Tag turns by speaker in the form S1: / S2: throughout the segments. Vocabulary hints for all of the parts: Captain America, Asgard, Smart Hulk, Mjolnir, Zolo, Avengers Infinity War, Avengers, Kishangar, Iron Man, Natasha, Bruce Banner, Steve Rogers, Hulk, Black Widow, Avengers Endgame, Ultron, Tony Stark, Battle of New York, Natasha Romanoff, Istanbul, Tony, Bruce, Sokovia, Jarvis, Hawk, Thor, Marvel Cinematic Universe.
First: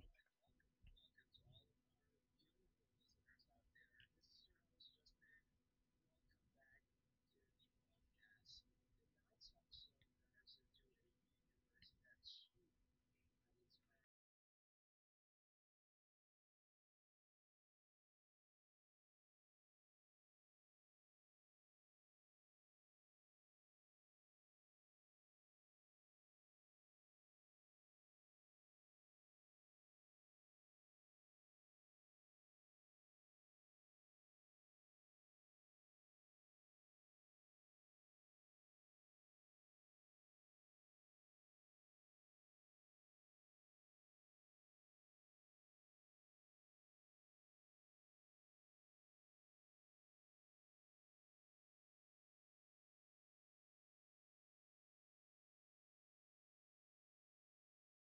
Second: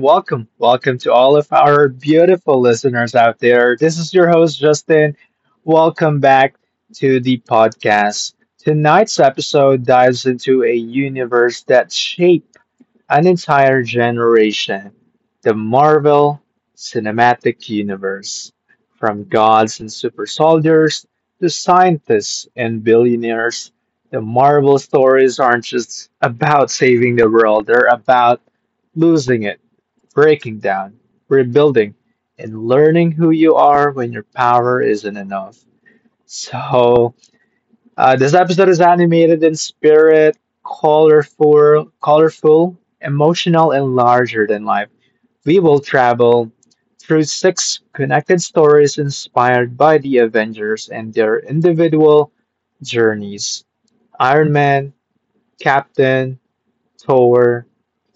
S1: welcome. Welcome to all of our beautiful listeners out there. This is your host, Justin. Welcome back to the podcast. Tonight's episode dives into a universe that shaped an entire generation, the Marvel Cinematic Universe, from gods and super soldiers to scientists and billionaires. The Marvel stories aren't just about saving the world, they're about losing it, breaking down, rebuilding, and learning who you are when your power isn't enough. So, this episode is animated in spirit, colorful, emotional, and larger than life. We will travel through six connected stories inspired by the Avengers and their individual journeys. Iron Man, Captain, Thor,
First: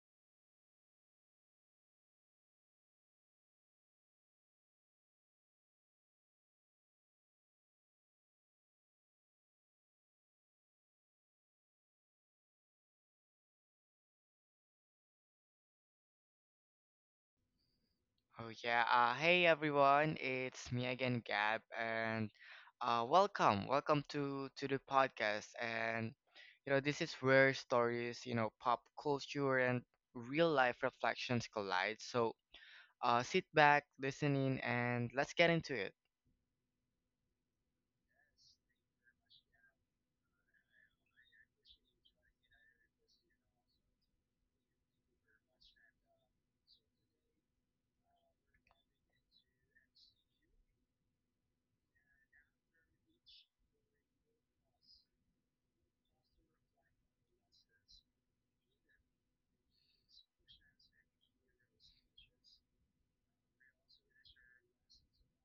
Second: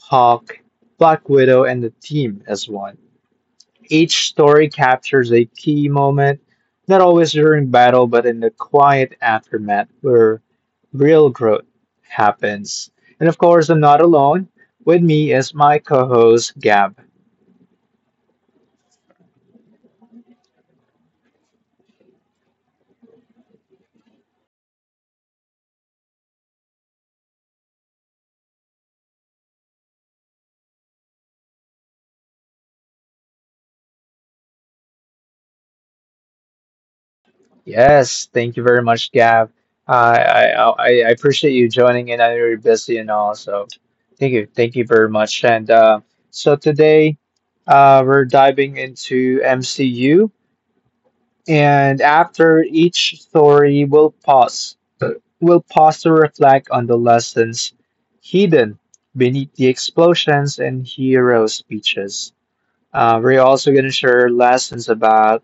S1: Hawk, Black Widow, and the team as one. Each story captures a key moment, not always during battle, but in the quiet aftermath where real growth happens. And of course, I'm not alone. With me is my co-host Gab.
S2: Oh yeah. Hey everyone, it's me again, Gab, and welcome to the podcast. And this is where stories, pop culture and real life reflections collide. So sit back, listen in, and let's get into it.
S1: Yes, thank you very much, Gab. Uh, I appreciate you joining in. I know you're busy and all, so thank you very much. And so today, we're diving into MCU. And after each story, we'll pause to reflect on the lessons hidden beneath the explosions and hero speeches. We're also going to share lessons about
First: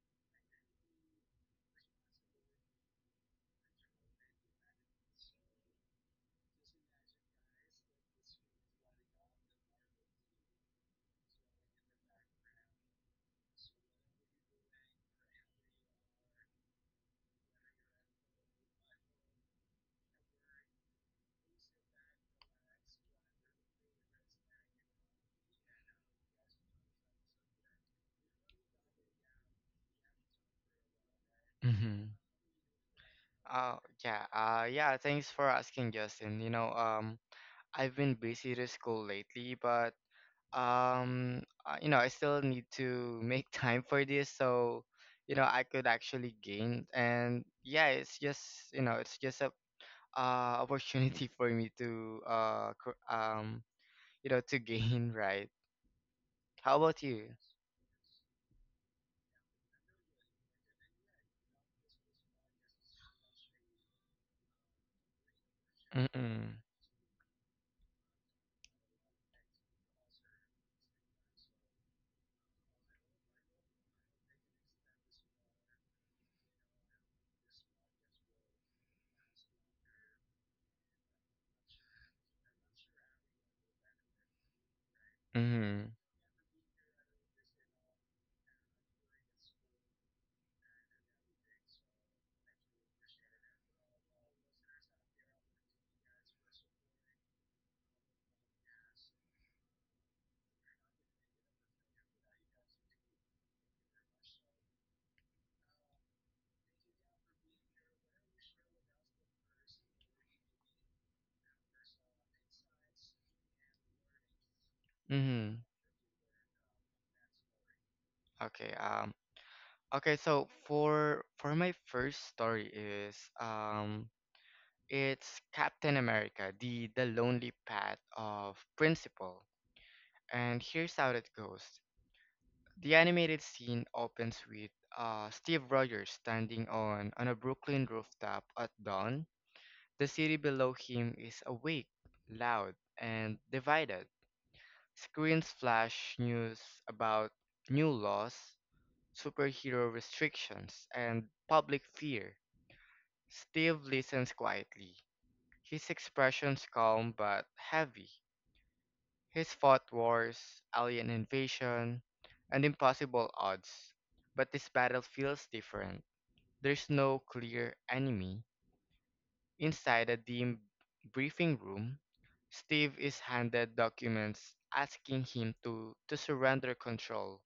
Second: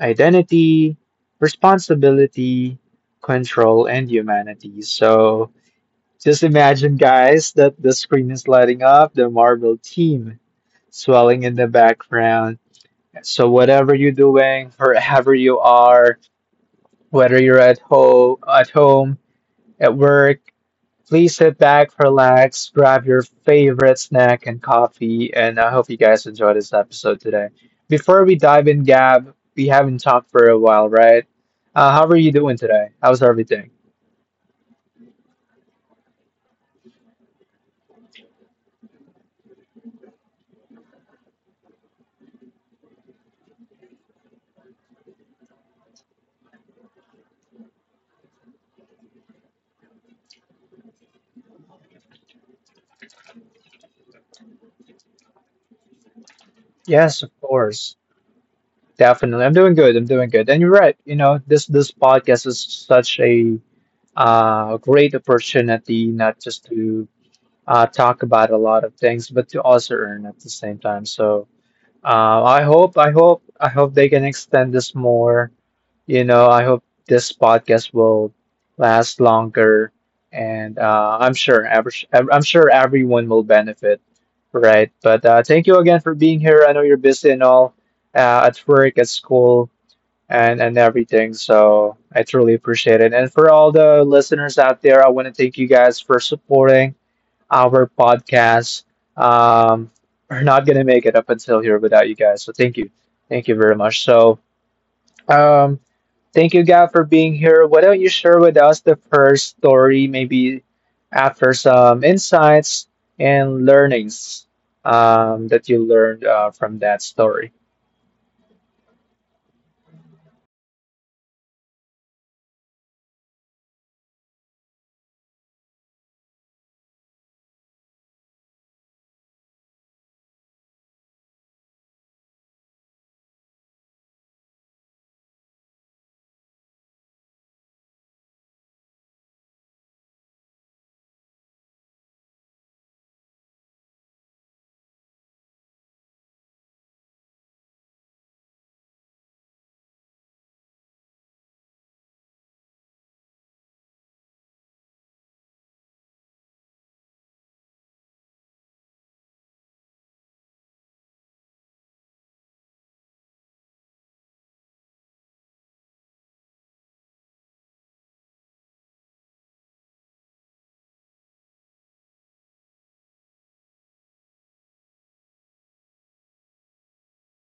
S1: identity, responsibility, control, and humanity. So just imagine, guys, that the screen is lighting up, the Marvel team swelling in the background. So whatever you're doing, wherever you are, whether you're at home, at work, please sit back, relax, grab your favorite snack and coffee, and I hope you guys enjoy this episode today. Before we dive in, Gab, we haven't talked for a while, right?
S2: Mm-hmm.
S1: How are you doing today? How's everything?
S2: Oh yeah. Yeah. Thanks for asking, Justin. I've been busy to school lately, but I still need to make time for this so I could actually gain and yeah it's just it's just a opportunity for me to to gain, right? How about
S1: Yes,
S2: you?
S1: of course, definitely. I'm doing good. I'm doing good, and you're right. You know, this podcast is such a great opportunity, not
S2: mm-hmm
S1: just to talk about a lot of things, but to also earn at the same time. So I hope they can extend this more. You know, I hope this podcast will last longer, and I'm sure everyone will benefit, right? But thank you
S2: mm-hmm
S1: again for being here. I know you're busy and all, at work, at school, and everything. So I truly appreciate it. And for all the listeners out there, I want to thank you guys for supporting our podcast. Um, we're not going to make it up until here without you guys. So thank you. Thank you very much. So um, thank you, God, for being here. Why don't you share with us the first story, maybe after some insights and learnings
S2: mm-hmm
S1: that you learned from that story?
S2: okay. Okay so for my first story is, um it's Captain America, the lonely path of principle, and here's how it goes. The animated scene opens with Steve Rogers standing on a Brooklyn rooftop at dawn. The city below him is awake, loud, and divided. Screens flash news about new laws, superhero restrictions, and public fear. Steve listens quietly, his expressions calm but heavy. He's fought wars, alien invasion, and impossible odds. But this battle feels different. There's no clear enemy. Inside a dim briefing room, Steve is handed documents asking him to surrender control,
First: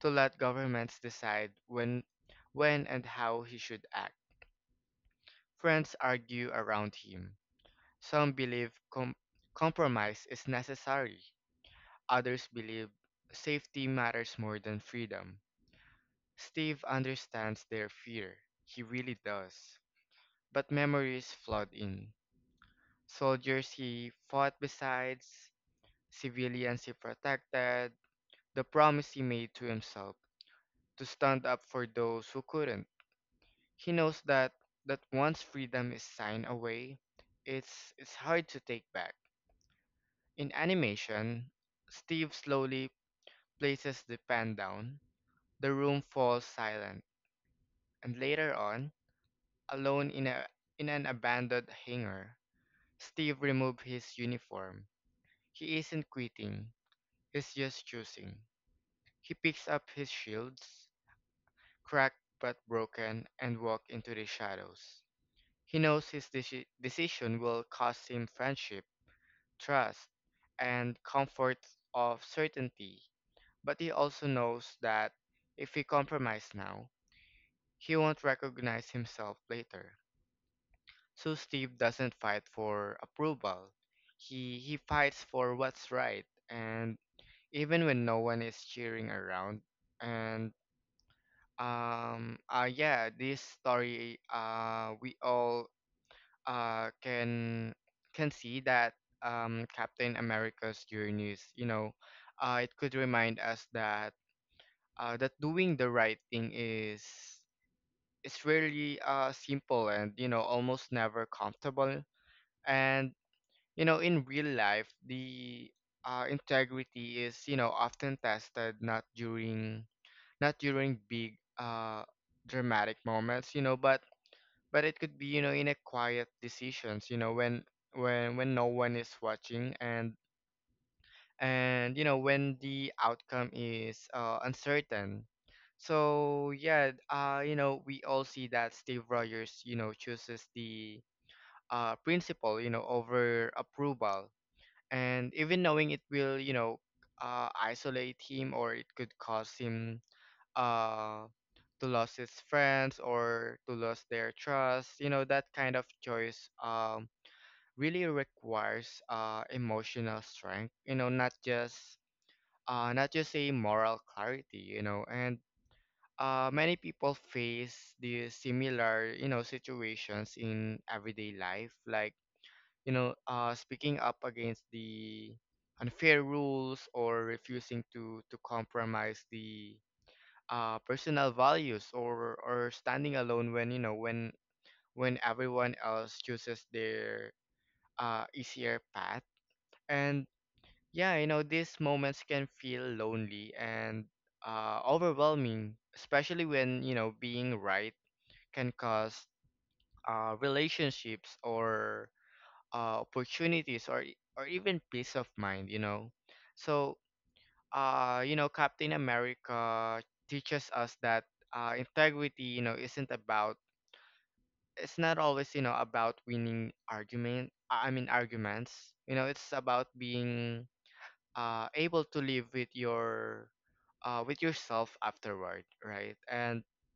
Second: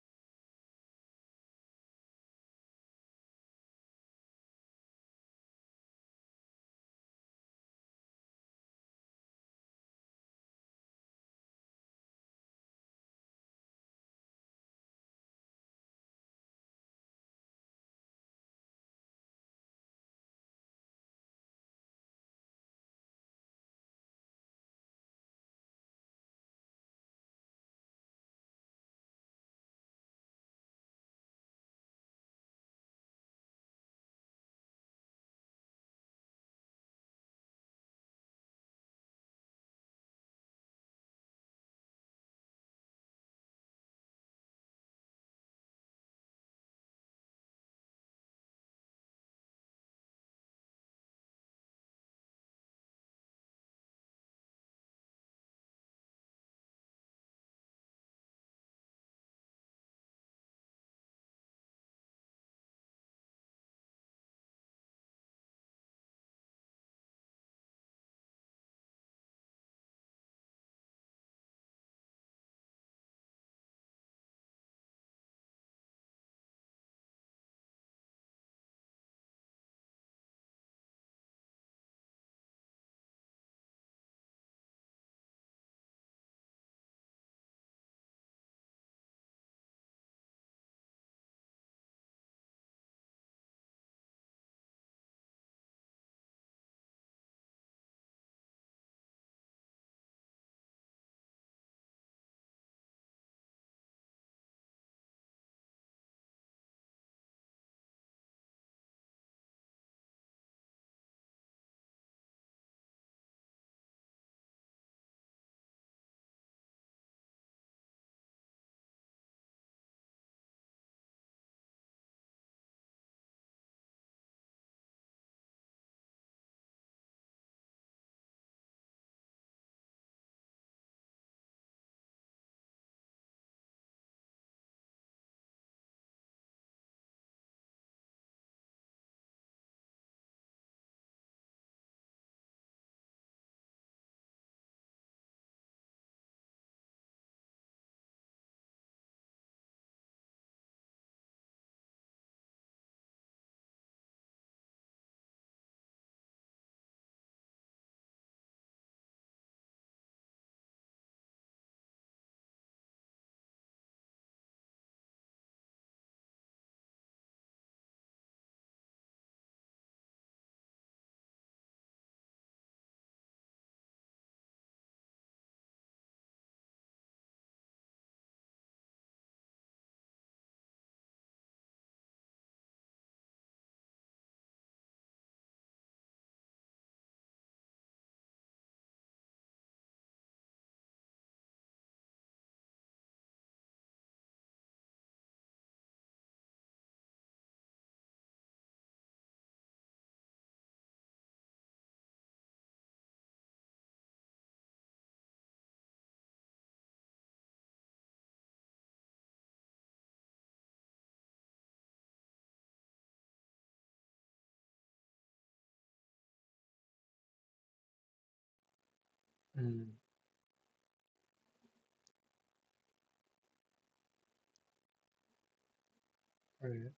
S2: to let governments decide when and how he should act. Friends argue around him. Some believe compromise is necessary. Others believe safety matters more than freedom. Steve understands their fear. He really does. But memory is flawed in. Soldiers he fought besides, civilians he protected, the promise he made to himself to stand up for those who couldn't. He knows that once freedom is signed away, it's hard to take back. In animation, Steve slowly places the pen down. The room falls silent. And later on, alone in an abandoned hangar, Steve removed his uniform. He isn't quitting, he's just choosing. He picks up his shields, cracked but broken, and walks into the shadows. He knows his decision will cost him friendship, trust, and comfort of certainty, but he also knows that if he compromises now, he won't recognize himself later. So Steve doesn't fight for approval. He fights for what's right, and even when no one is cheering around. And yeah, this story, we all uh can can see that, Captain America's journeys, it could remind us that doing the right thing is really simple and almost never comfortable. And in real life, the integrity is often tested, not during big dramatic moments, but it could be, in a quiet decisions, when when no one is watching, and when the outcome is uncertain. So yeah, we all see that Steve Rogers, chooses the principle over approval, and even knowing it will, isolate him, or it could cause him uh, to lose his friends or to lose their trust, that kind of choice, really requires emotional strength, not just a moral clarity, and many people face these similar, situations in everyday life, like, speaking up against the unfair rules, or refusing to compromise the personal values, or standing alone when, when everyone else chooses their easier path. And yeah, these moments can feel lonely and overwhelming, especially when, being right can cause relationships, or opportunities, or or even peace of mind, you know. So, Captain America teaches us that, integrity, isn't about, it's not always, about winning argument. I mean arguments. It's about
S1: Mm,
S2: being able to live with your with yourself afterward, right?
S1: right.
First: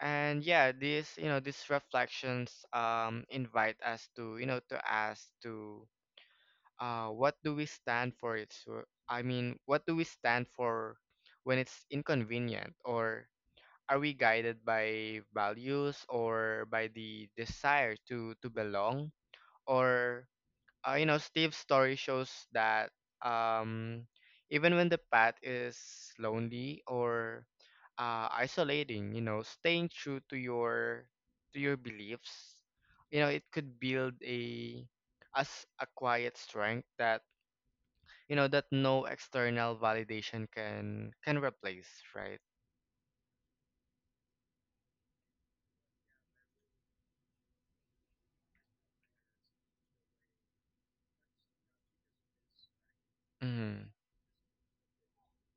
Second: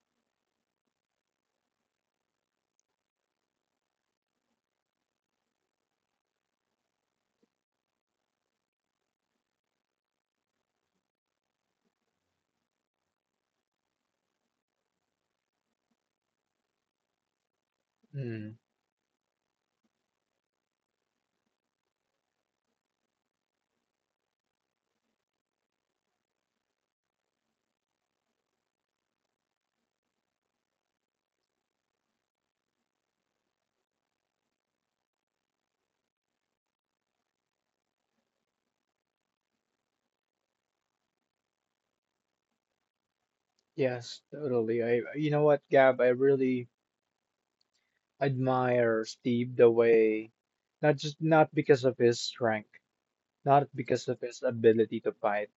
S2: And yeah, this you know these reflections invite us to, to ask to, what do we stand for it, so I mean, what do we stand for when it's inconvenient? Or are we guided by values or by the desire to
S1: Mm,
S2: belong? Or Steve's story shows that, um even when the path is lonely or isolating, staying true to your beliefs, it could build a, as a quiet strength that, that no external validation can replace, right?
S1: yes, totally. I, you know what, Gab, I really admire Steve the way, not because of his strength, not
S2: mm-hmm
S1: because of his ability to fight,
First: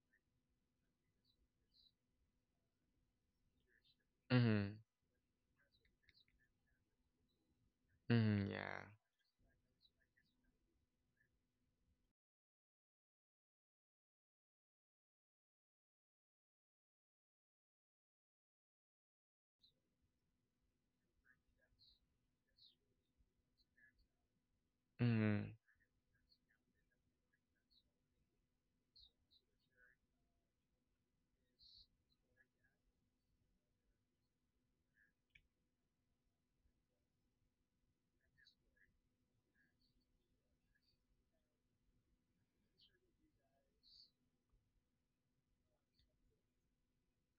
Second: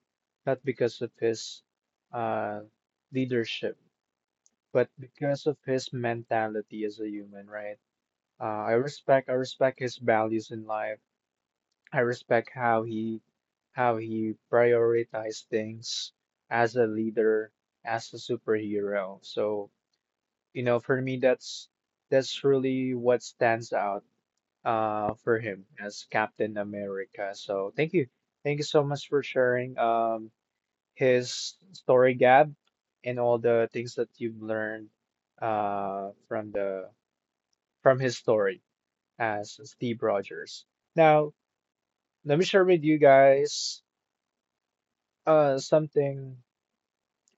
S1: not because of his uh, leadership,
S2: mm-hmm
S1: but because of his mentality as a human, right? I respect his values in life. I respect how he prioritized things as a leader, as a superhero. So, you know, for me that's really what stands out for
S2: mm-hmm
S1: him as Captain America. So thank you. Thank you so much for sharing his story, Gab, and all the things that you've learned from the from his story as Steve Rogers. Now, let me share with you guys something,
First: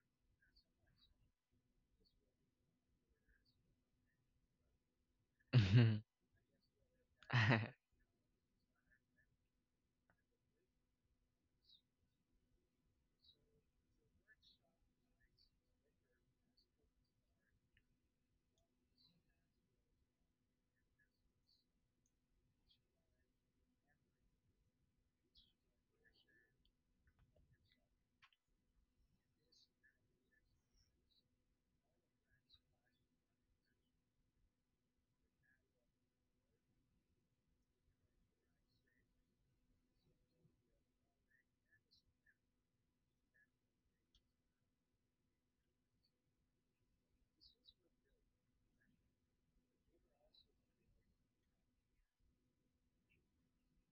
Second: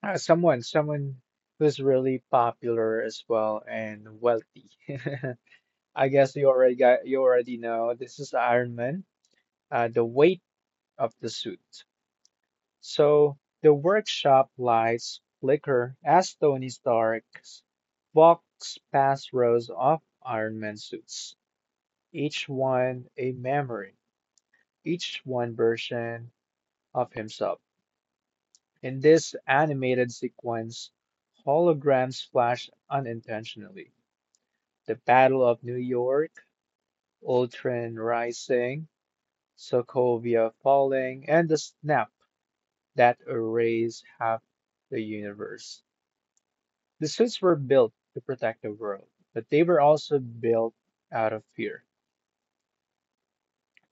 S1: someone who's really popular as well and wealthy. I guess you
S2: yeah mm-hmm
S1: already
S2: mm-hmm
S1: know, this is Iron Man, the weight of the suit. So the workshop lights flicker as Tony Stark walks past rows of Iron Man suits, each one a memory, each one version of himself. In this animated sequence, holograms flash unintentionally. The Battle of New York, Ultron rising, Sokovia falling, and the snap that erased half the universe. The suits were built to protect the world, but they were also built out of fear.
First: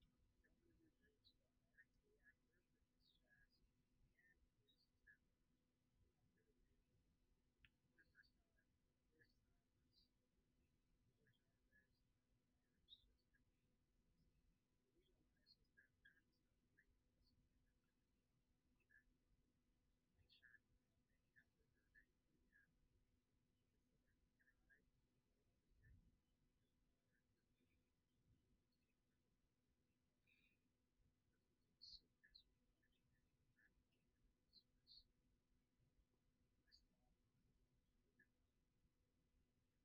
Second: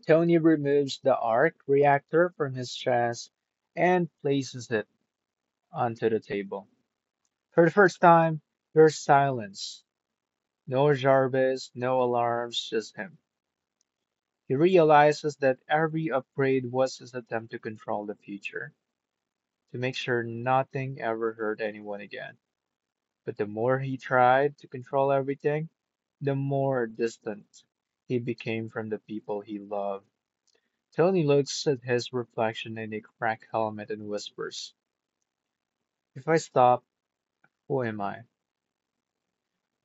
S1: Tony removes the arc reactor from his chest and places it onto the table. For the first time, there's silence. No Jarvis, no alarms, just him. He realizes that every upgrade was his attempt to control the future, to make sure nothing ever hurt anyone again. But the more he tried to control everything, the more distant he became from the people he loved. Tony looks at his reflection in a cracked helmet and whispers, "If I stop, who am I?"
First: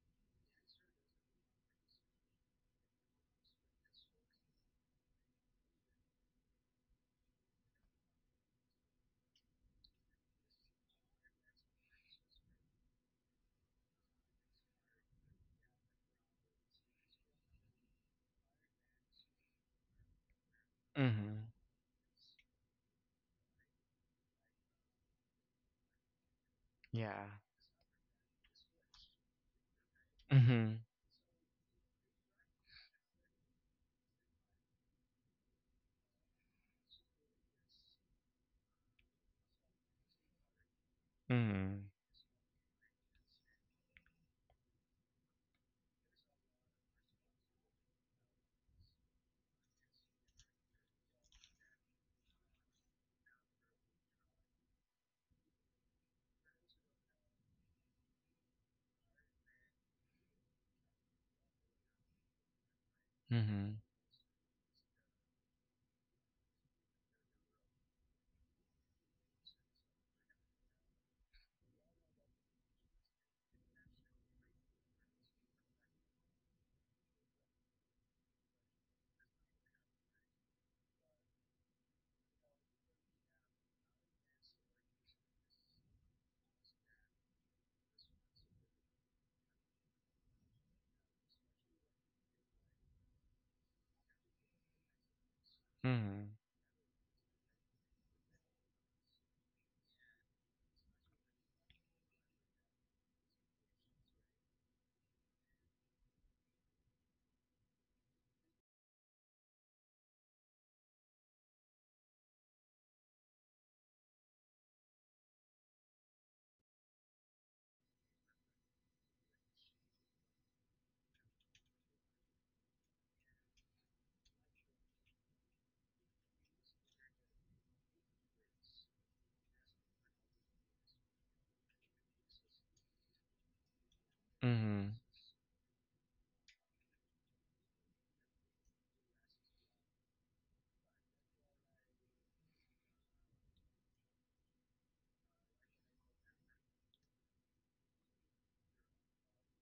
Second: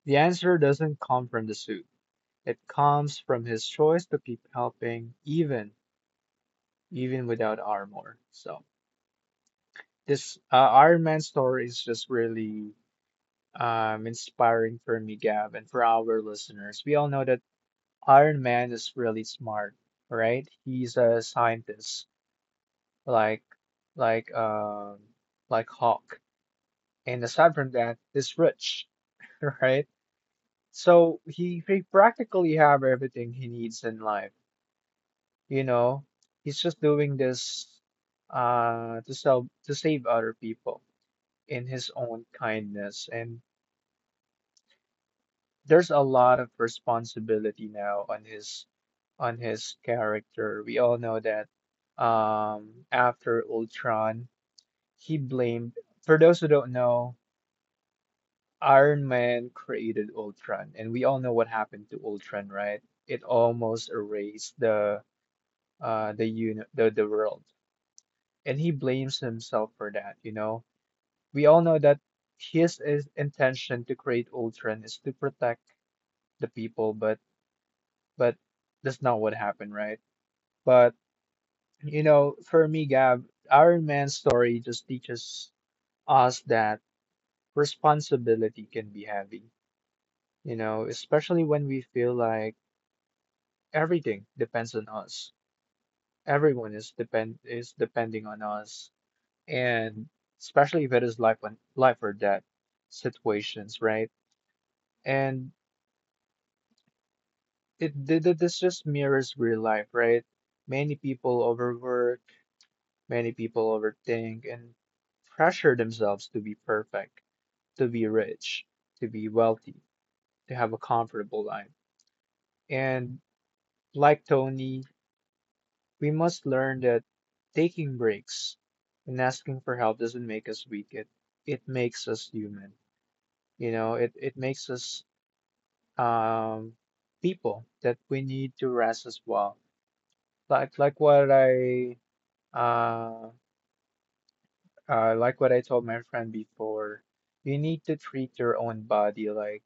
S1: The answer doesn't come from the suit. It comes from his choice to keep helping, even without armor. So this Iron Man story is just really inspiring for me, Gab, and for our listeners. We all know that Iron Man is really smart, right? He's a
S2: mm-hmm
S1: scientist, like like um like Hawk. And
S2: yeah
S1: aside from that, he's rich, right?
S2: mm-hmm
S1: So he practically have everything he needs in life, you know? He's just doing this to save other people in
S2: mm-hmm
S1: his own kindness, and there's a lot of responsibility now on his character. We all know that after Ultron, he blamed. For those who don't know, Iron Man created Ultron, and we all know what happened to Ultron, right? It almost erased the world, and he blames himself for that. You know, we all know that his intention to create Ultron is to protect the people, but that's not what happened, right? But you know, for me, Gab, Iron Man's story just teaches us that responsibility can be heavy, you know, especially when we feel like everything depends on us.
S2: mm-hmm mm-hmm
S1: Everyone is depending on us, and especially if it is life or death situations, right? And this just mirrors real life, right? Many people overwork, many people overthink and pressure themselves to be perfect, to be rich, to be wealthy, to have a comfortable life. And like Tony, we must learn that taking breaks and asking for help doesn't make us weak. It makes us human. You know, it makes
S2: mm-hmm
S1: us um people that we need to rest as well. Like like what I uh like what I told my friend before, you need to treat your own body like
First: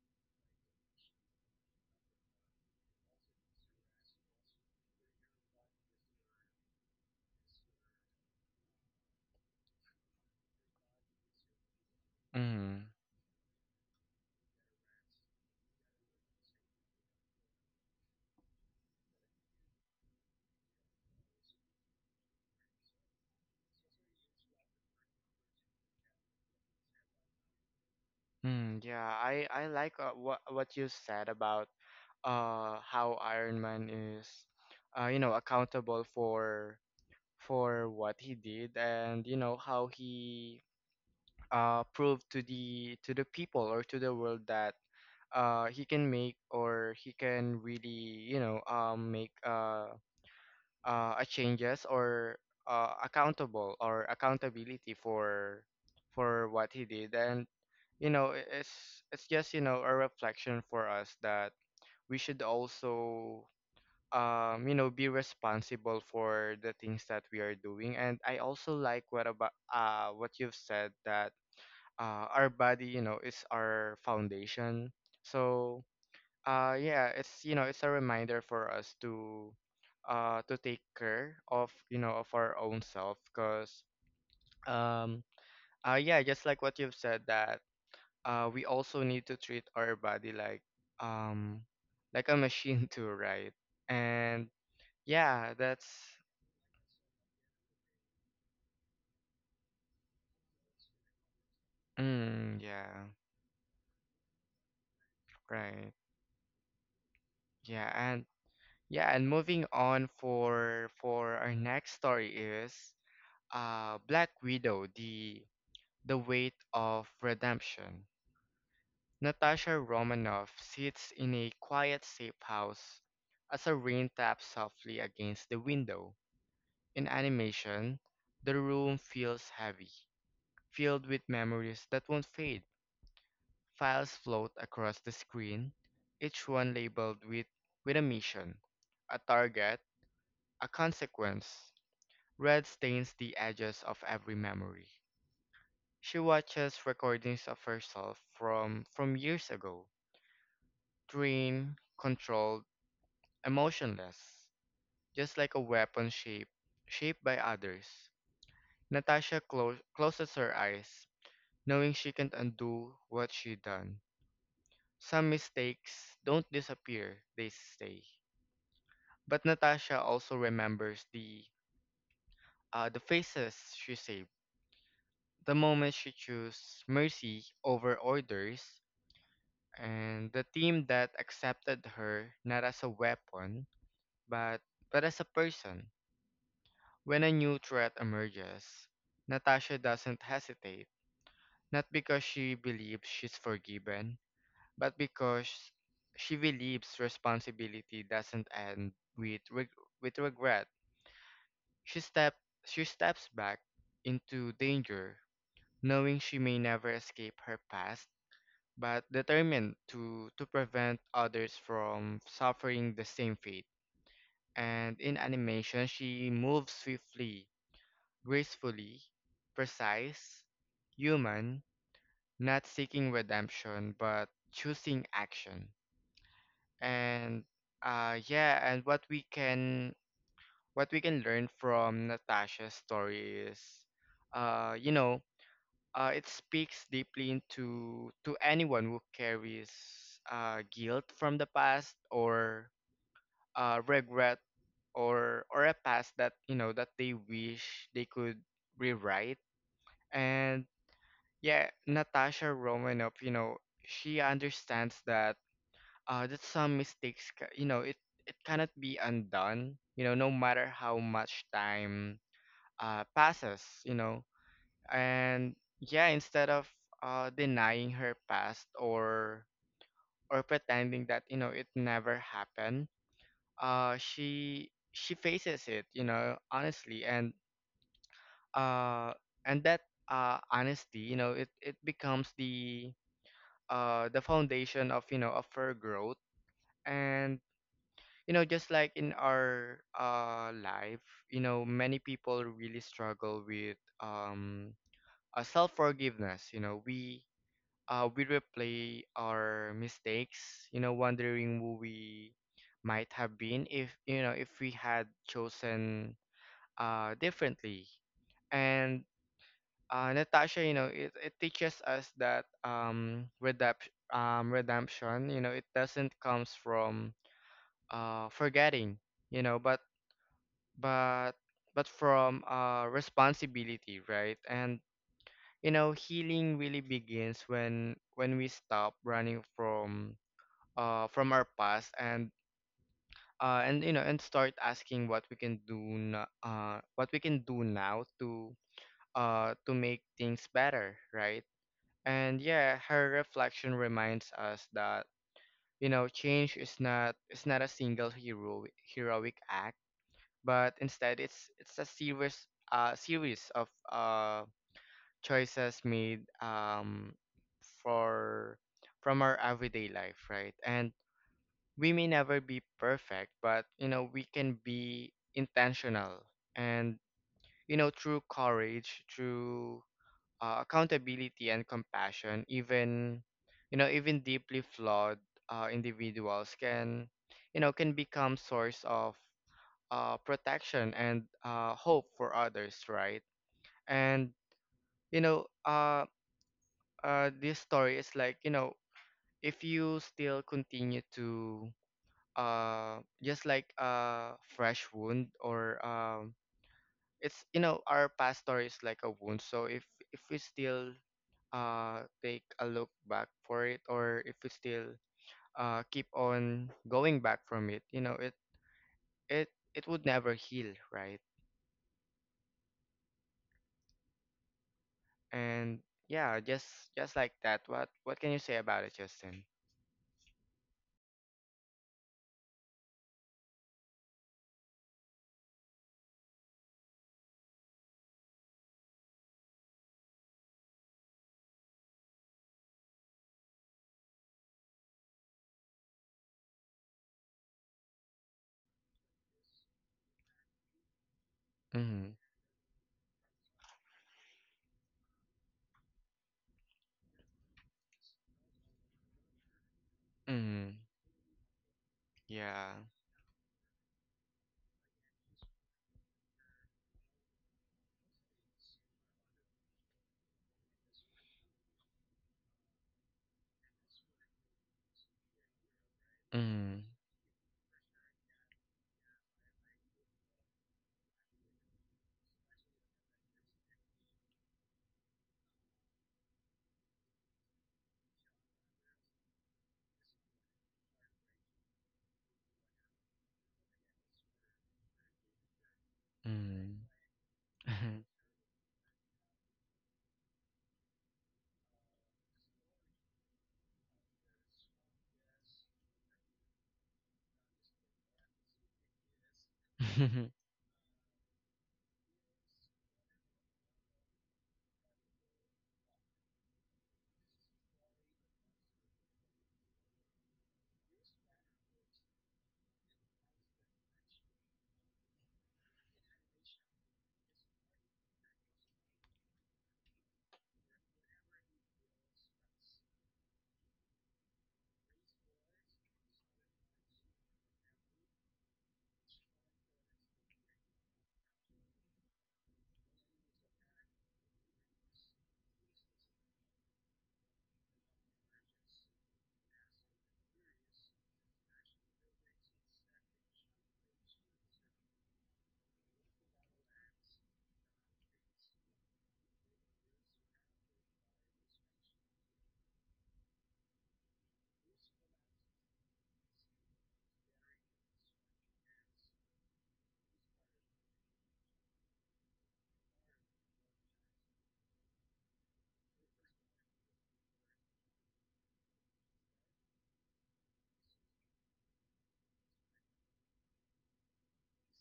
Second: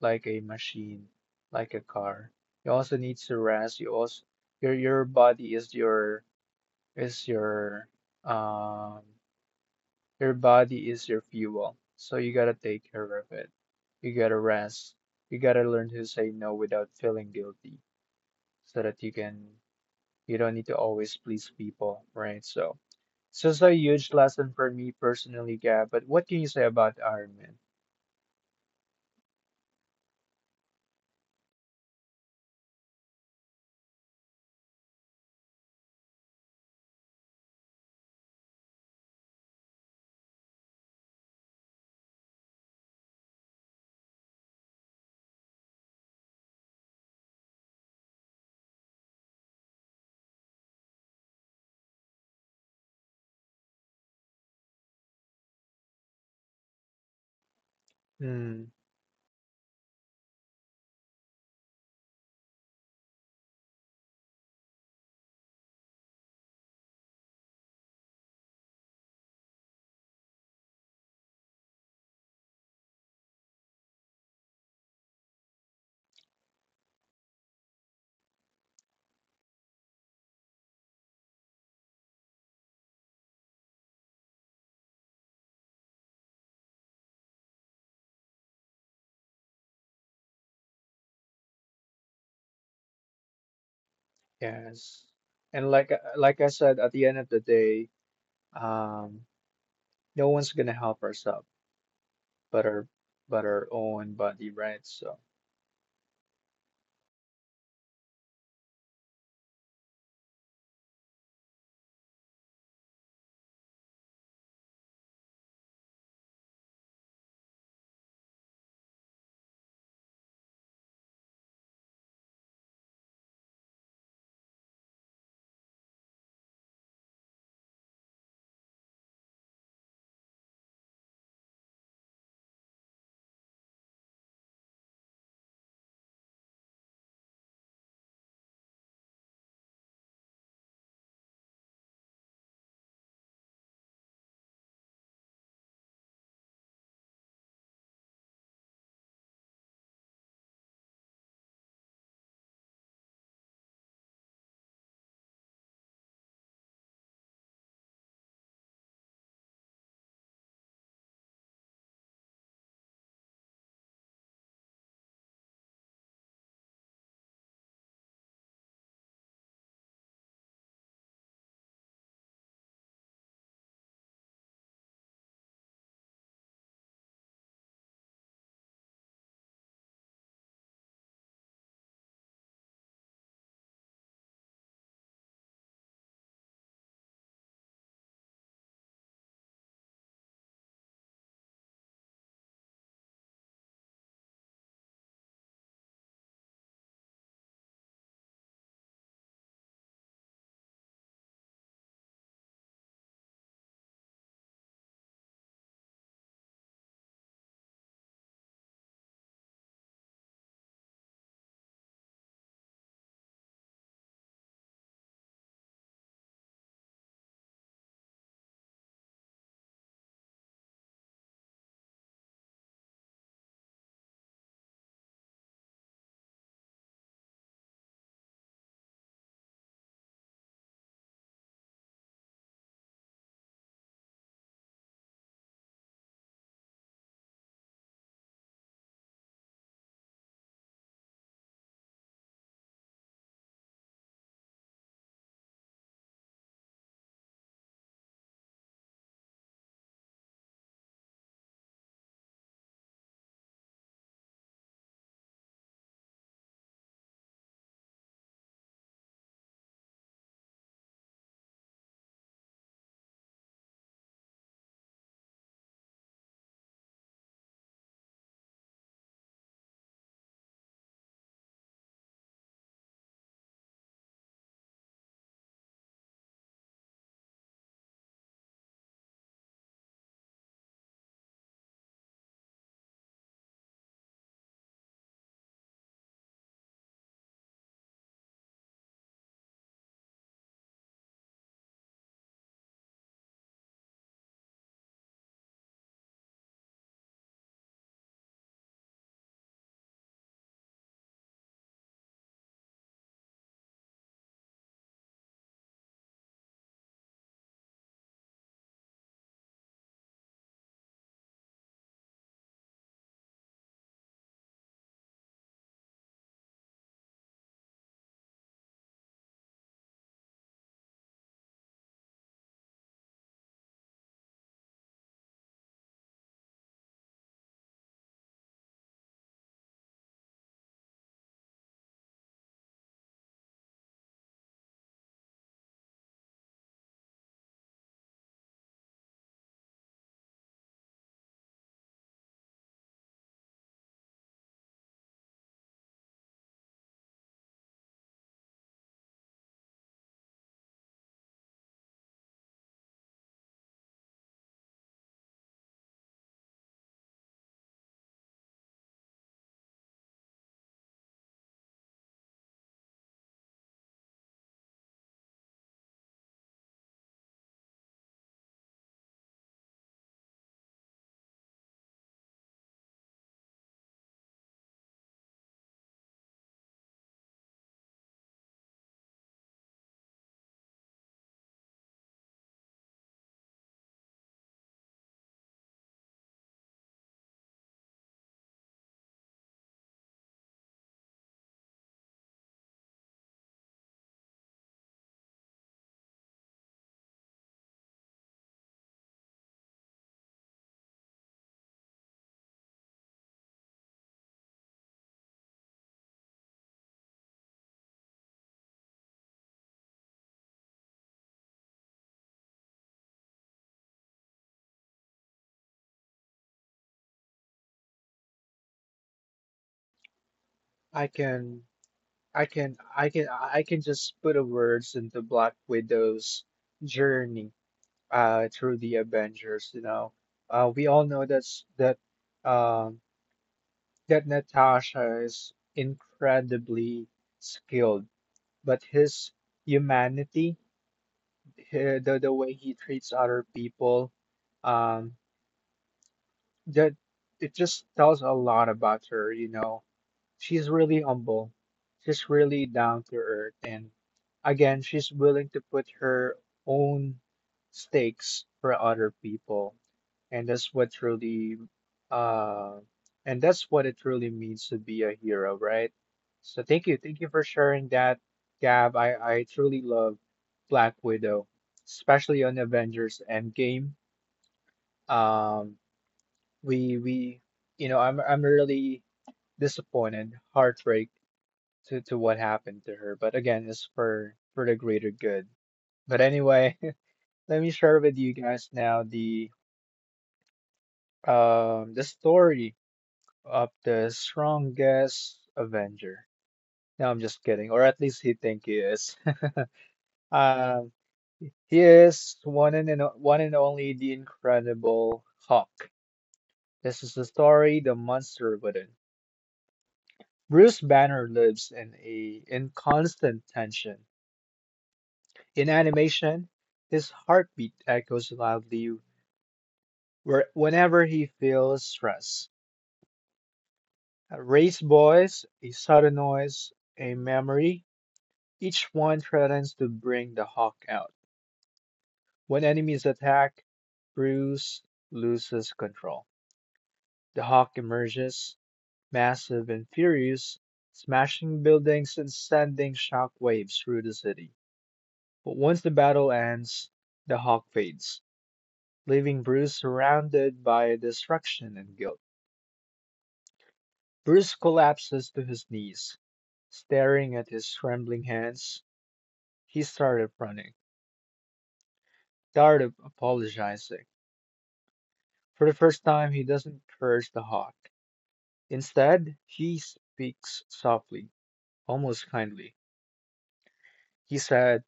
S1: like a machine, like a car. You also need to rest. Your body is your um is your fuel. So you gotta
S2: mm-hmm
S1: take care of it. You gotta rest. You gotta learn to say no without feeling guilty, so that you don't need to always please people, right? So. It's just a huge lesson for me personally, Gab. But what can you say about Iron Man?
S2: yeah, I like, what you said about how Iron Man is accountable for what he did, and how he prove to the people, or to the world, that he can make, or he can really, make, a changes, or accountable or accountability for what he did. And
S1: Hmm.
S2: it's just, a reflection for us that we should also, be responsible for the things that we are doing. And I also like what about what you've said that, our body, is our foundation. So, yeah, it's, it's a reminder for us to take care of, of our own self, cause, um, yeah, just like what you've said that, we also need to treat our body um, like a machine too, right? And
S1: Yes.
S2: yeah,
S1: And
S2: that's,
S1: like I said, at the end of the day, um, no one's gonna help ourselves
S2: mm,
S1: but our
S2: yeah,
S1: but our own body, right? So
S2: right, yeah, and, yeah, and moving on for our next story is, Black Widow, the weight of redemption. Natasha Romanoff sits in a quiet safe house as the rain taps softly against the window. In animation, the room feels heavy, filled with memories that won't fade. Files float across the screen, each one labeled with a mission, a target, a consequence. Red stains the edges of every memory. She watches recordings of herself from years ago, trained, controlled, emotionless, just like a weapon shaped by others. Natasha closes her eyes, knowing she can't undo what she done. Some mistakes don't disappear; they stay. But Natasha also remembers the, the faces she saved, the moments she chose mercy over orders, and the team that accepted her, not as a weapon, but but as a person. When a new threat emerges, Natasha doesn't hesitate, not because she believes she's forgiven, but because she believes responsibility doesn't end with reg- with regret. She step she steps back into danger, knowing she may never escape her past, but determined to prevent others from suffering the same fate. And in animation, she moves swiftly, gracefully, precise, human, not seeking redemption, but choosing action. And yeah, and what we can learn from Natasha's story is, uh, you know, it speaks deeply into to anyone who carries guilt from the past, or regret, or a past that, that they wish they could rewrite. And yeah, Natasha Romanoff, she understands that, that some mistakes, it it cannot be undone. You know, no matter how much time passes, you know. And yeah, instead of denying her past, or pretending that, it never happened, she faces it, honestly, uh and that honesty, it becomes the foundation of, of her growth. And just like in our life, many people really struggle with, a self forgiveness, you know. We we replay our mistakes, wondering who we might have been if, if we had chosen differently. And Natasha, it, it teaches us that, redemption, it doesn't comes from forgetting, you know, but but but from responsibility, right? And healing really begins when we stop running from, from our past, and and, and start asking what we can do, what we can do now to make things better, right? And yeah, her reflection reminds us that, change is not a single heroic act, but instead it's a series, series of, choices made, for from our everyday life, right? And we may never be perfect, but, we can be intentional. And, through courage, through accountability and compassion, even, even deeply flawed individuals can, can become source of protection and hope for others, right? And you know, uh, this story is like, if you still continue to just like a fresh wound. Or It's our past story is like a wound, so if we still take a look back for it, or if we still keep on going back from it, you know, it it would never heal, right? and yeah Just like that, what can you say about it, Justin?
S1: I can I can just put the words into Black Widow's journey through the Avengers, you know. We all know um that Natasha is incredibly skilled, but his humanity, he- the,
S2: Mm-hmm.
S1: the way he treats other people, um, that it just tells a lot about her, you know. She's
S2: Mm-hmm.
S1: really humble. She's really
S2: Yeah.
S1: down to earth. And again, she's willing to put her own stakes for other people. And that's what truly, uh, and that's what it truly means to be a hero, right? So thank you for sharing that, Gab. I truly love Black Widow, especially on Avengers Endgame. Um, we we, you know, I'm really disappointed, heartbreak to what happened to her. But again, it's for the greater good. But anyway,
S2: Mm-hmm.
S1: let me share
S2: Mm-hmm.
S1: with you guys now the story of the strongest Avenger. No, I'm just kidding. Or at least he think he is. Um, he is one and only the Incredible Hulk. This is the story the monster wouldn't. Bruce Banner lives in constant tension. In animation, his heartbeat echoes loudly whenever he feels stress. A raised voice, a sudden noise, a memory. Each one threatens to bring the Hawk out. When enemies attack, Bruce loses control. The Hawk emerges, massive and furious, smashing buildings and sending shockwaves through the city. But once the battle ends, the Hawk fades, leaving Bruce surrounded by destruction and guilt. Bruce collapses to his knees. Staring at his trembling hands, he started running, started apologizing. For the first time, he doesn't curse the hawk. Instead, he speaks softly, almost kindly. He said,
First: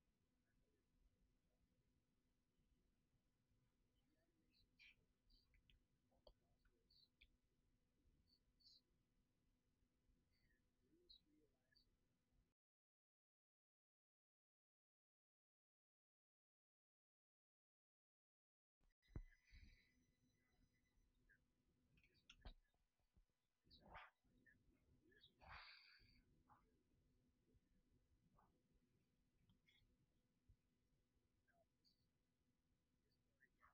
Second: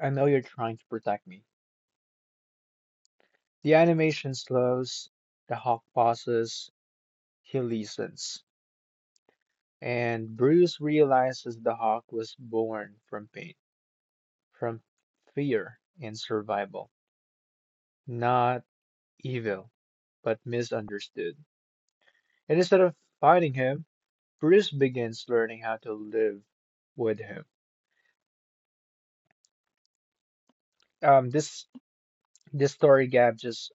S1: "I know you're trying to protect me." The animation slows, the hawk pauses, he listens. And Bruce realizes the hawk was born from pain, from fear and survival, not evil, but misunderstood. And instead of fighting him, Bruce begins learning how to live with him. um, this this story gap just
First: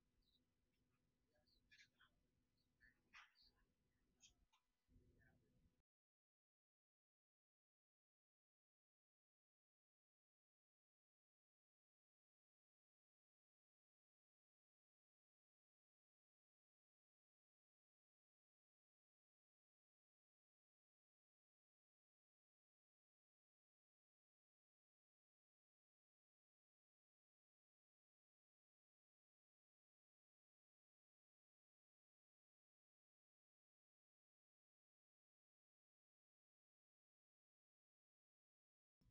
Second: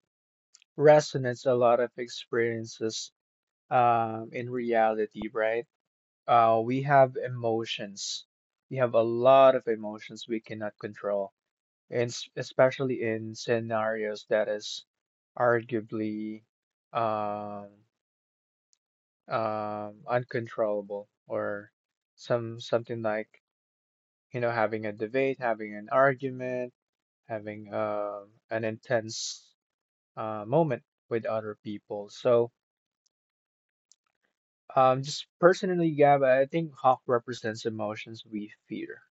S1: resonates a lot of experiences in reality, right? We have emotions. We have a lot of emotions we cannot control, and especially in scenarios that is arguably um, uncontrollable or something like you know having a debate, having an argument, having an intense moment with other people. Just personally, Gab, I think Hawk represents emotions we fear.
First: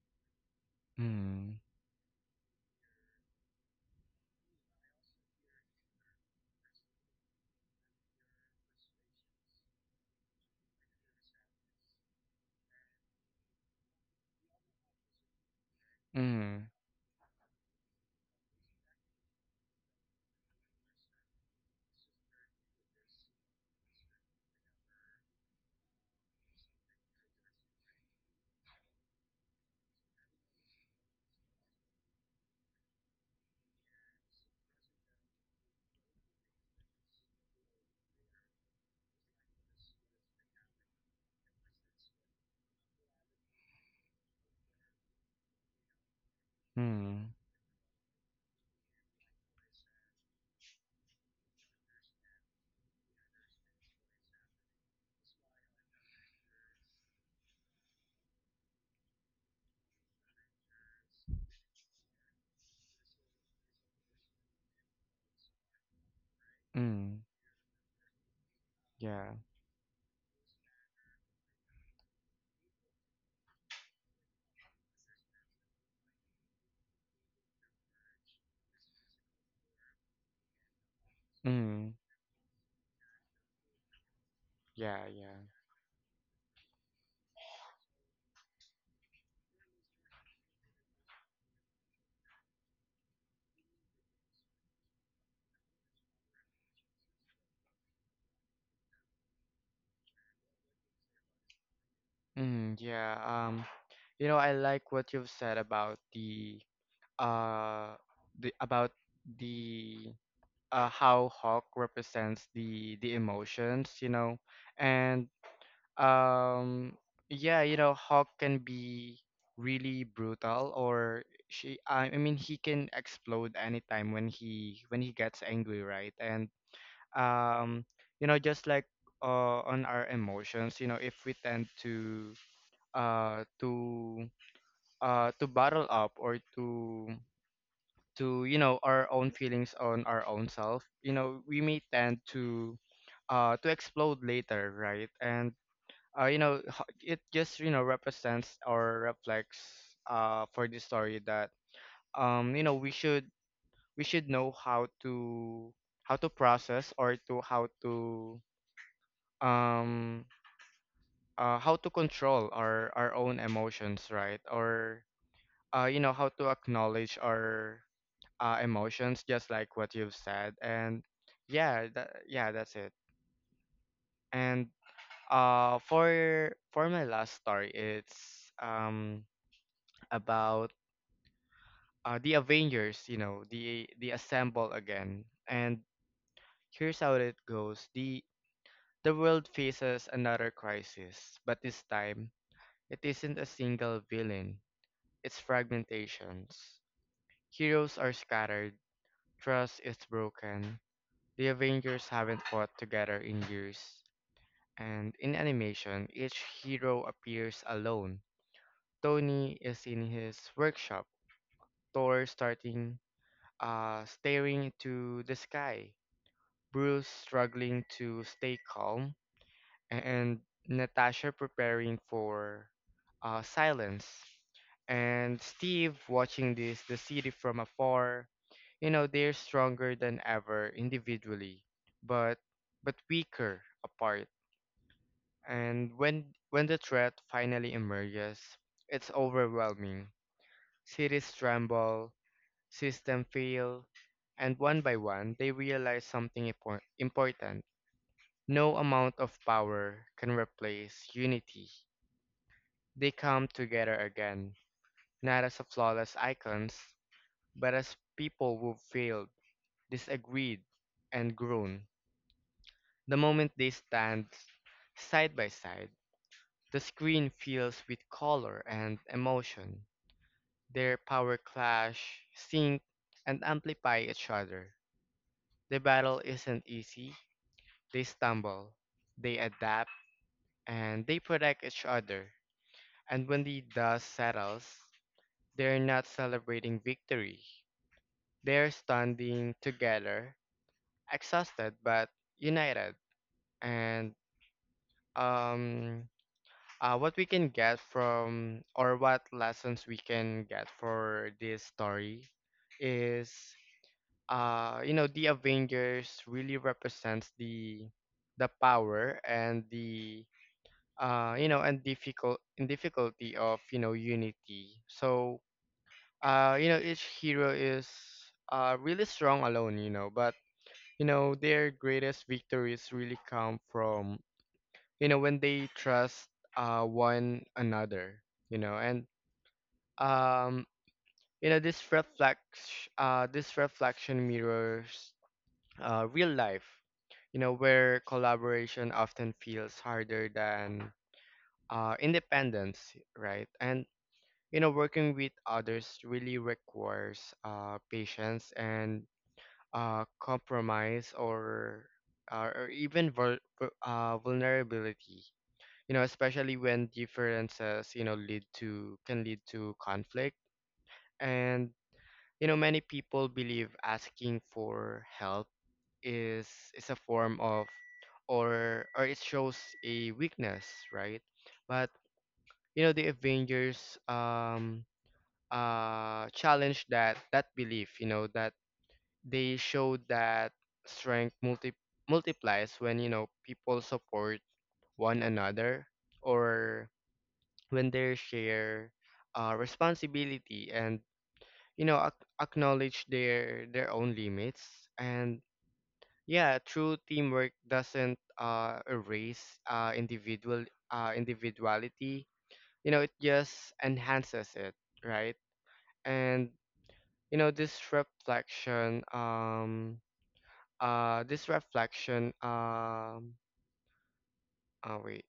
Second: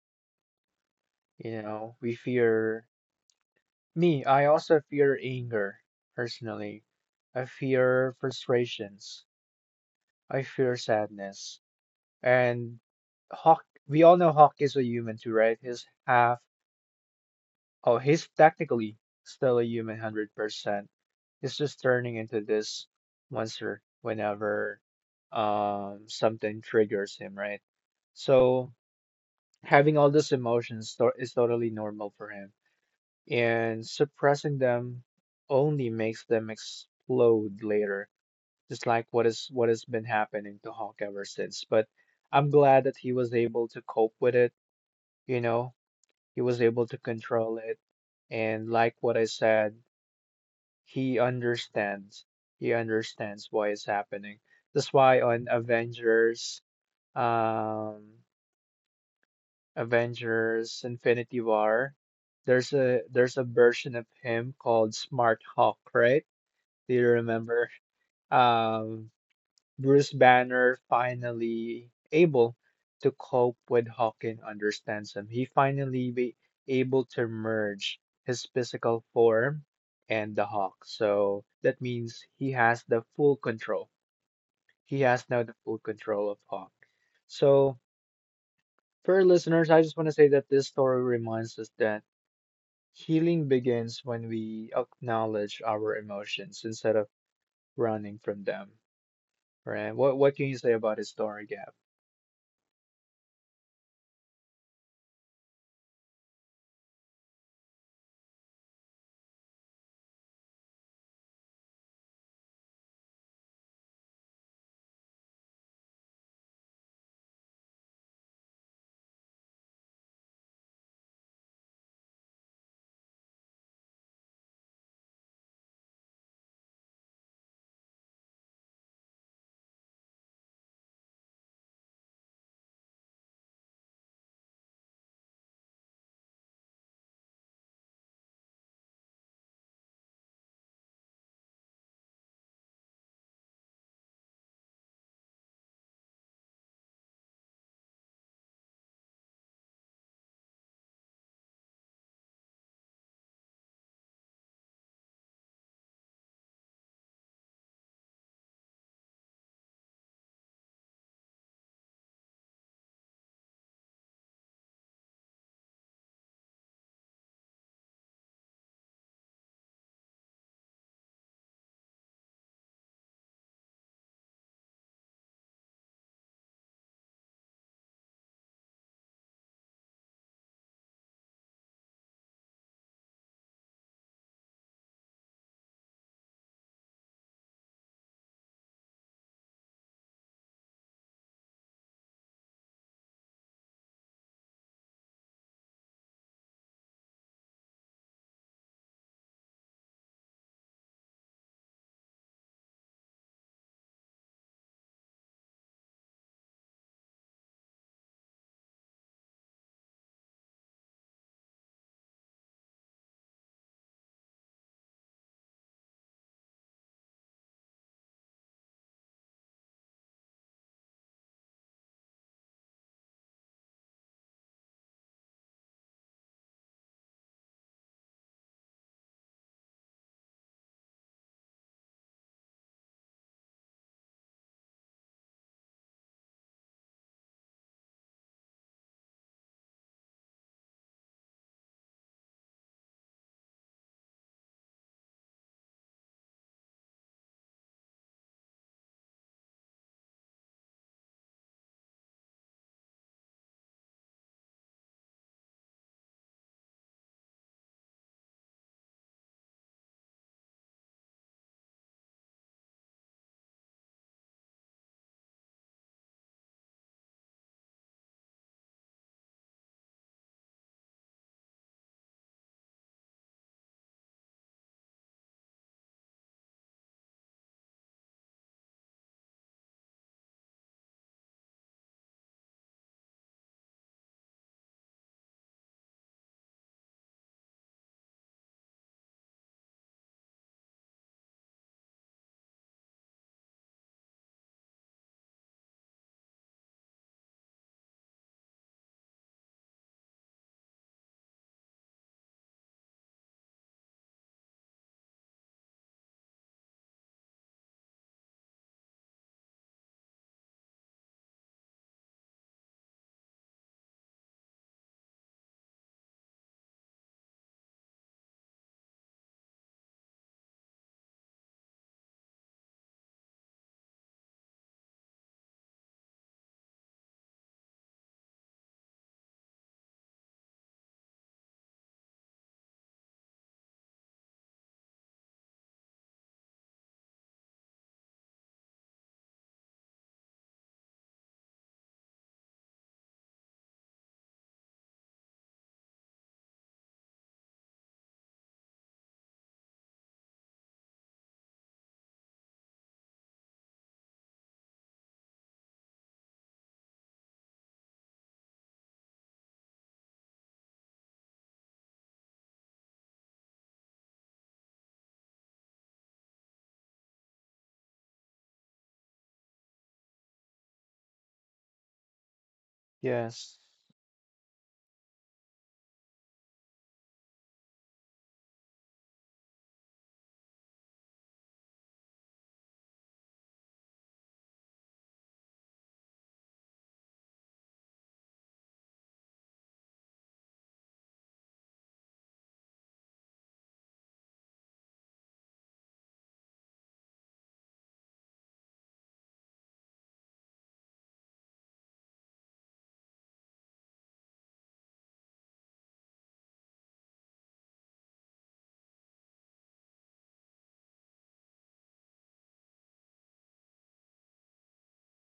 S2: Mm-hmm.
S1: You know, we fear me. I also fear anger personally. I fear frustrations. I fear sadness. And Hawk, we all know Hawk is a human too, right? He's half,
S2: Mm-hmm.
S1: oh, he's technically still a human 100%. He's just turning into this monster whenever something triggers him, right? So, having all those emotions is totally normal for him, and suppressing them only makes them explode later, just like what has been happening to Hawk ever since. But I'm glad that he was able to cope with it, you know, he was able to control it, and like what I said, he understands. He understands why it's happening. That's why on um Avengers Infinity War, there's a version of him called Smart Hawk, right? Do you
S2: Mm,
S1: remember? Um,
S2: yeah.
S1: Bruce Banner finally able to cope with Hawking, understands him. He finally be able to merge his physical form and the Hawk. So that
S2: Mm,
S1: means he has the full control. He
S2: yeah,
S1: has
S2: yeah.
S1: now the full control of Hawk. So for our listeners, I just want to say that this story reminds us that healing begins when we acknowledge our emotions instead of running from them, right? What can you say about this story, Gab?
S2: Mm, yeah. You know, I like what you've said about uh the about the how Hawk represents the emotions, you know. And um yeah, you know, Hawk can be really brutal, or she I mean he can explode anytime when he gets angry, right? And um you know, just like on our emotions, you know, if we tend to uh to to bottle up, or to you know, our own feelings on our own self, you know, we may tend to explode later, right? And you know, it just, you know, represents or reflects for the story that, you know, we should know how to process, or to um how to control our own emotions, right? Or you know, how to acknowledge our emotions, just like what you've said. Yeah, that's it. And for my last story, it's about the Avengers. You know, the assemble again. And here's how it goes. The world faces another crisis, but this time it isn't a single villain. Its fragmentations. Heroes are scattered, trust is broken, the Avengers haven't fought together in years, and in animation, each hero appears alone. Tony is in his workshop, Thor starting staring into the sky, Bruce struggling to stay calm, and Natasha preparing for silence, and Steve watching this the city from afar. You know, they're stronger than ever individually, but weaker apart. And when the threat finally emerges, it's overwhelming. Cities tremble, system fail, and one by one they realize something important. No amount of power can replace unity. They come together again, not as flawless icons, but as people who've failed, disagreed, and grown. The moment they stand side by side, the screen fills with color and emotion. Their power clash, sync, and amplify each other. The battle isn't easy. They stumble, they adapt, and they protect each other. And when the dust settles, they're not celebrating victory. They are standing together, exhausted but united. And um, what we can get from, or what lessons we can get for this story is, you know, the Avengers really represents the power and the, you know, and difficulty of, you know, unity. So you know, each hero is really strong alone, you know, but you know, their greatest victories really come from, you know, when they trust one another, you know. And um you know, this reflection mirrors real life, you know, where collaboration often feels harder than independence, right? And you know, working with others really requires patience and compromise, or even vulnerability. You know, especially when differences, you know, lead to can lead to conflict. And you know, many people believe asking for help is is a form of, or it shows a weakness, right? But you know, the
S1: Yes,
S2: Avengers, challenge that that belief. You know, that they showed that strength multi- multiplies when, you know, people support one another, or when they share responsibility, and you know, acknowledge their own limits. And yeah, true teamwork doesn't erase uh, individual individuality, you know, it just enhances it, right? And you know, this reflection, um oh wait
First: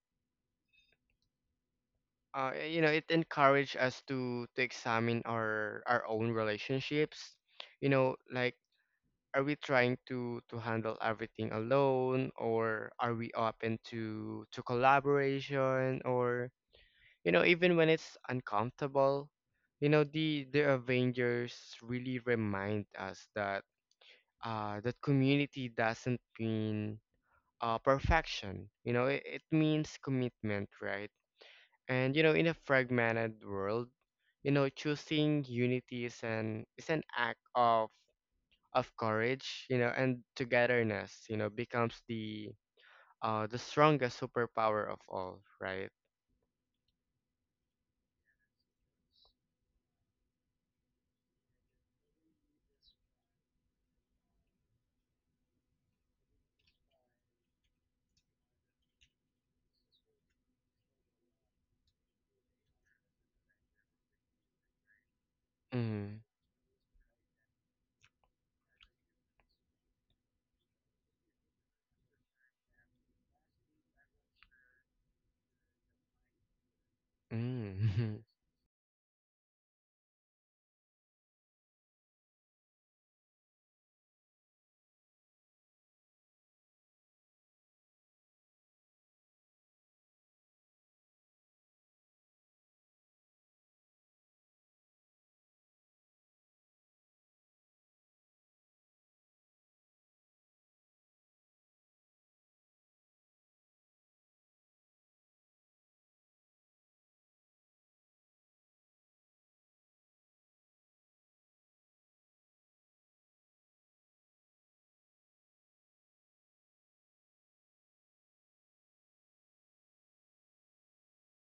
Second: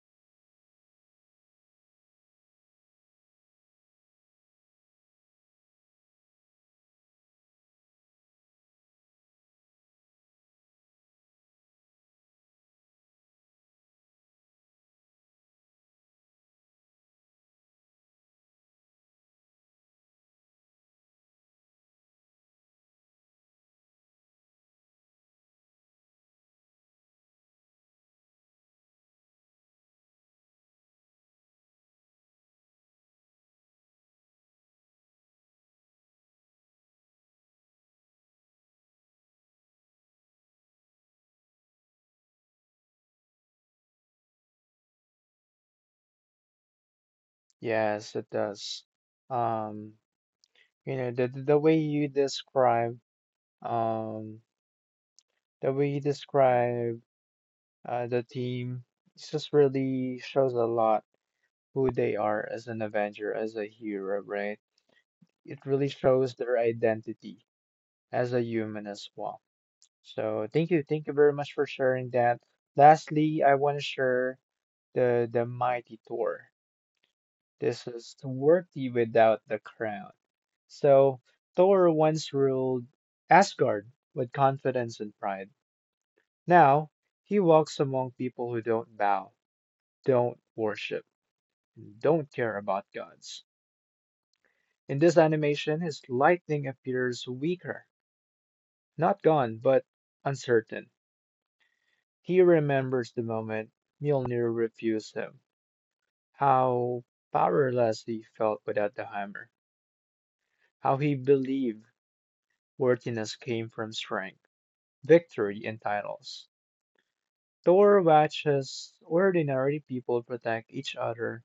S2: you know, it encouraged us to examine our own relationships, you know, like, are we trying to handle everything alone, or are we open to collaboration, or you know, even when it's uncomfortable. You know, the Avengers really remind us that that community doesn't mean perfection. You know, it means commitment, right? And you know, in a fragmented world, you know, choosing unity is an act of courage, you know, and togetherness, you know, becomes the strongest superpower of all, right?
S1: yes, it does. Um, you know, the way you describe um the way you describe the team, it just really shows a lot who they are as an Avenger, as a hero, right? It really
S2: Mm.
S1: shows their identity as a human as well. So thank you very much for sharing that. Lastly, I want to share the mighty Thor. This is
S2: Mm.
S1: worthy without the crown. So Thor once ruled Asgard with confidence and pride. Now he walks among people who don't bow, don't worship, don't care about gods. In this animation, his lightning appears weaker, not gone, but uncertain. He remembers the moment Mjolnir refused him, how powerless he felt without the hammer, how he believed worthiness came from strength, victory, and titles. Thor watches ordinary people protect each other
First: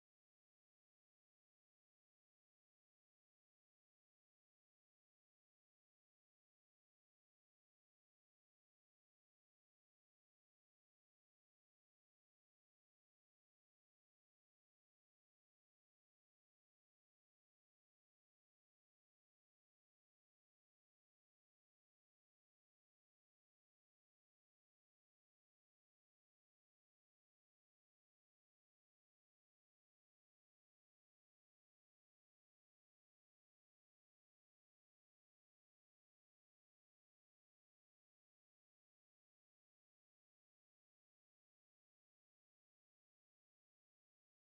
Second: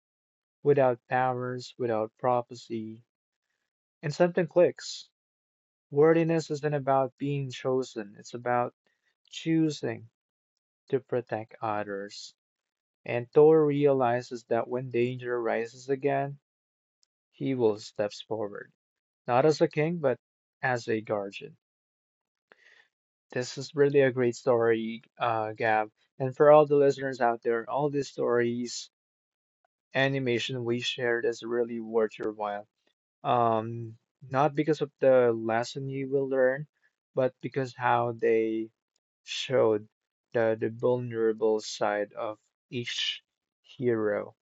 S1: without powers, without prophecy, and something clicks. Worthiness isn't about being chosen, it's about choosing to protect others. And Thor realizes that when danger rises again, Hewell steps forward, not as a king, but as a guardian. This is really a great story, Gab. And for all the listeners out there, all these stories, animation we shared is really worth your while. Um, Not because of the lesson you will learn, but because how they showed the vulnerable side of each hero.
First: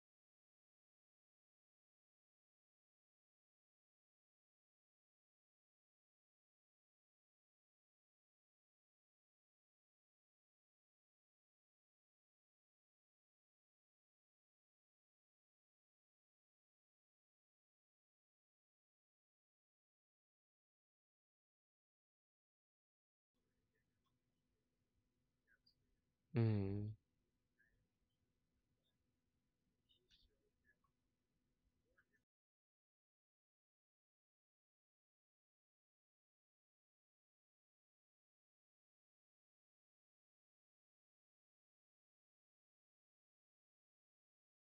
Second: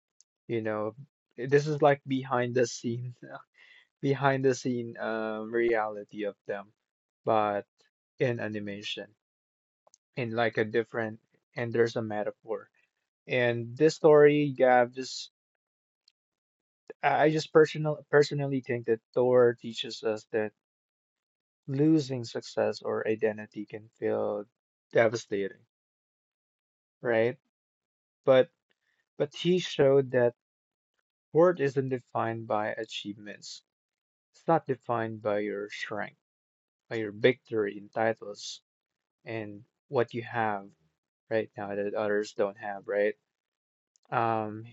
S1: You know, this is like behind the scene behind the scene, reality of them, but in animation, in like a different, and there's a metaphor. And this story, Gab, just I just personally think that Thor teaches us that losing success or identity can feel devastating,
S2: Mm.
S1: right? But but he showed that worth isn't defined by achievements. It's not defined by your strength, by your victory in titles and what you have right now that others don't have, right? Um,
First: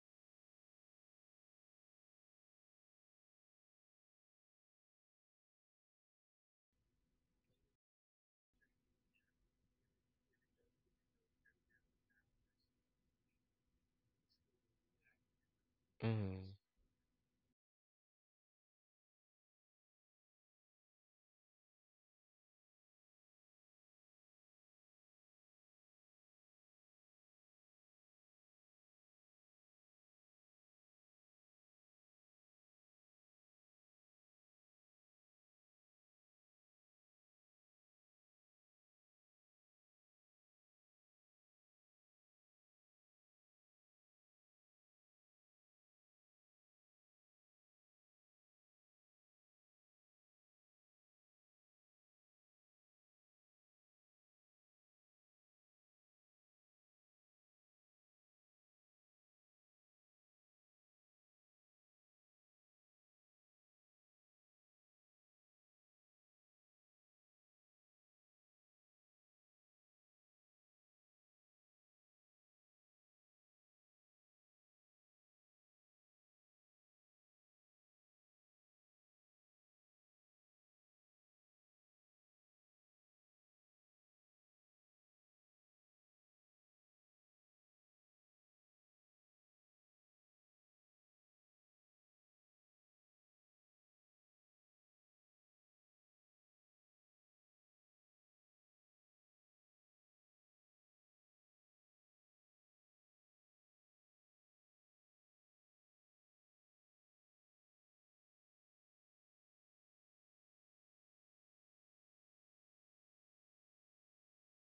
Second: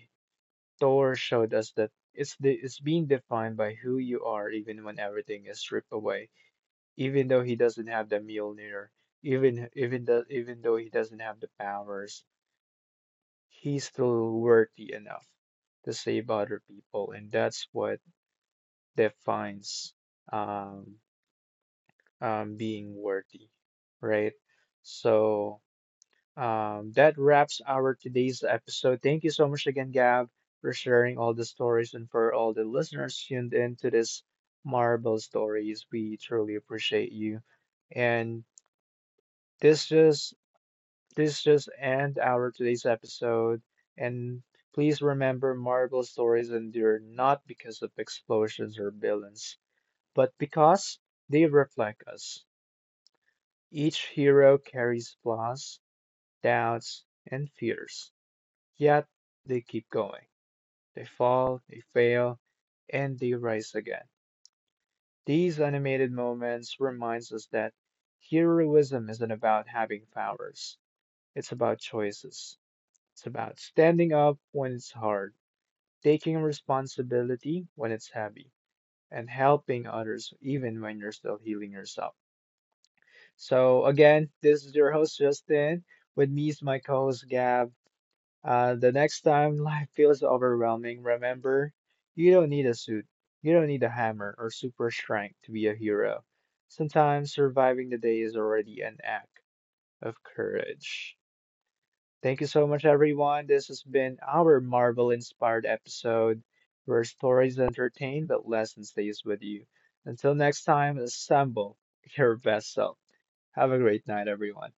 S1: Thor showed us that it's being defined by who you are, even when everything is stripped away. Even though he doesn't have the Mjolnir, even though he doesn't have the powers, he's still worthy enough to save
S2: Mm.
S1: other people, and that's what defines um, being worthy, right? So. That wraps our today's episode. Thank you so much again, Gab, for sharing all the stories, and for all the listeners tuned in to this Marvel Stories. We truly appreciate you. And this just this just end our today's episode. And please remember, Marvel stories endure not because of explosions or villains, but because they reflect us. Each hero carries flaws, doubts, and fears. Yet they keep going. They fall, they fail, and they rise again. These animated moments reminds us that heroism isn't about having powers. It's about choices. It's about standing up when it's hard, taking responsibility when it's heavy, and helping others even when you're still healing yourself. So again, this is your host Justin. With me is my co-host Gab. The next time life feels overwhelming, remember, you don't need a suit, you don't need a hammer or super strength to be a hero. Sometimes surviving the day is already an act of courage. Thank you so much, everyone. This has been our Marvel inspired episode where stories entertain but lesson stays with you. Until next time, assemble your best self. Have a great night, everyone.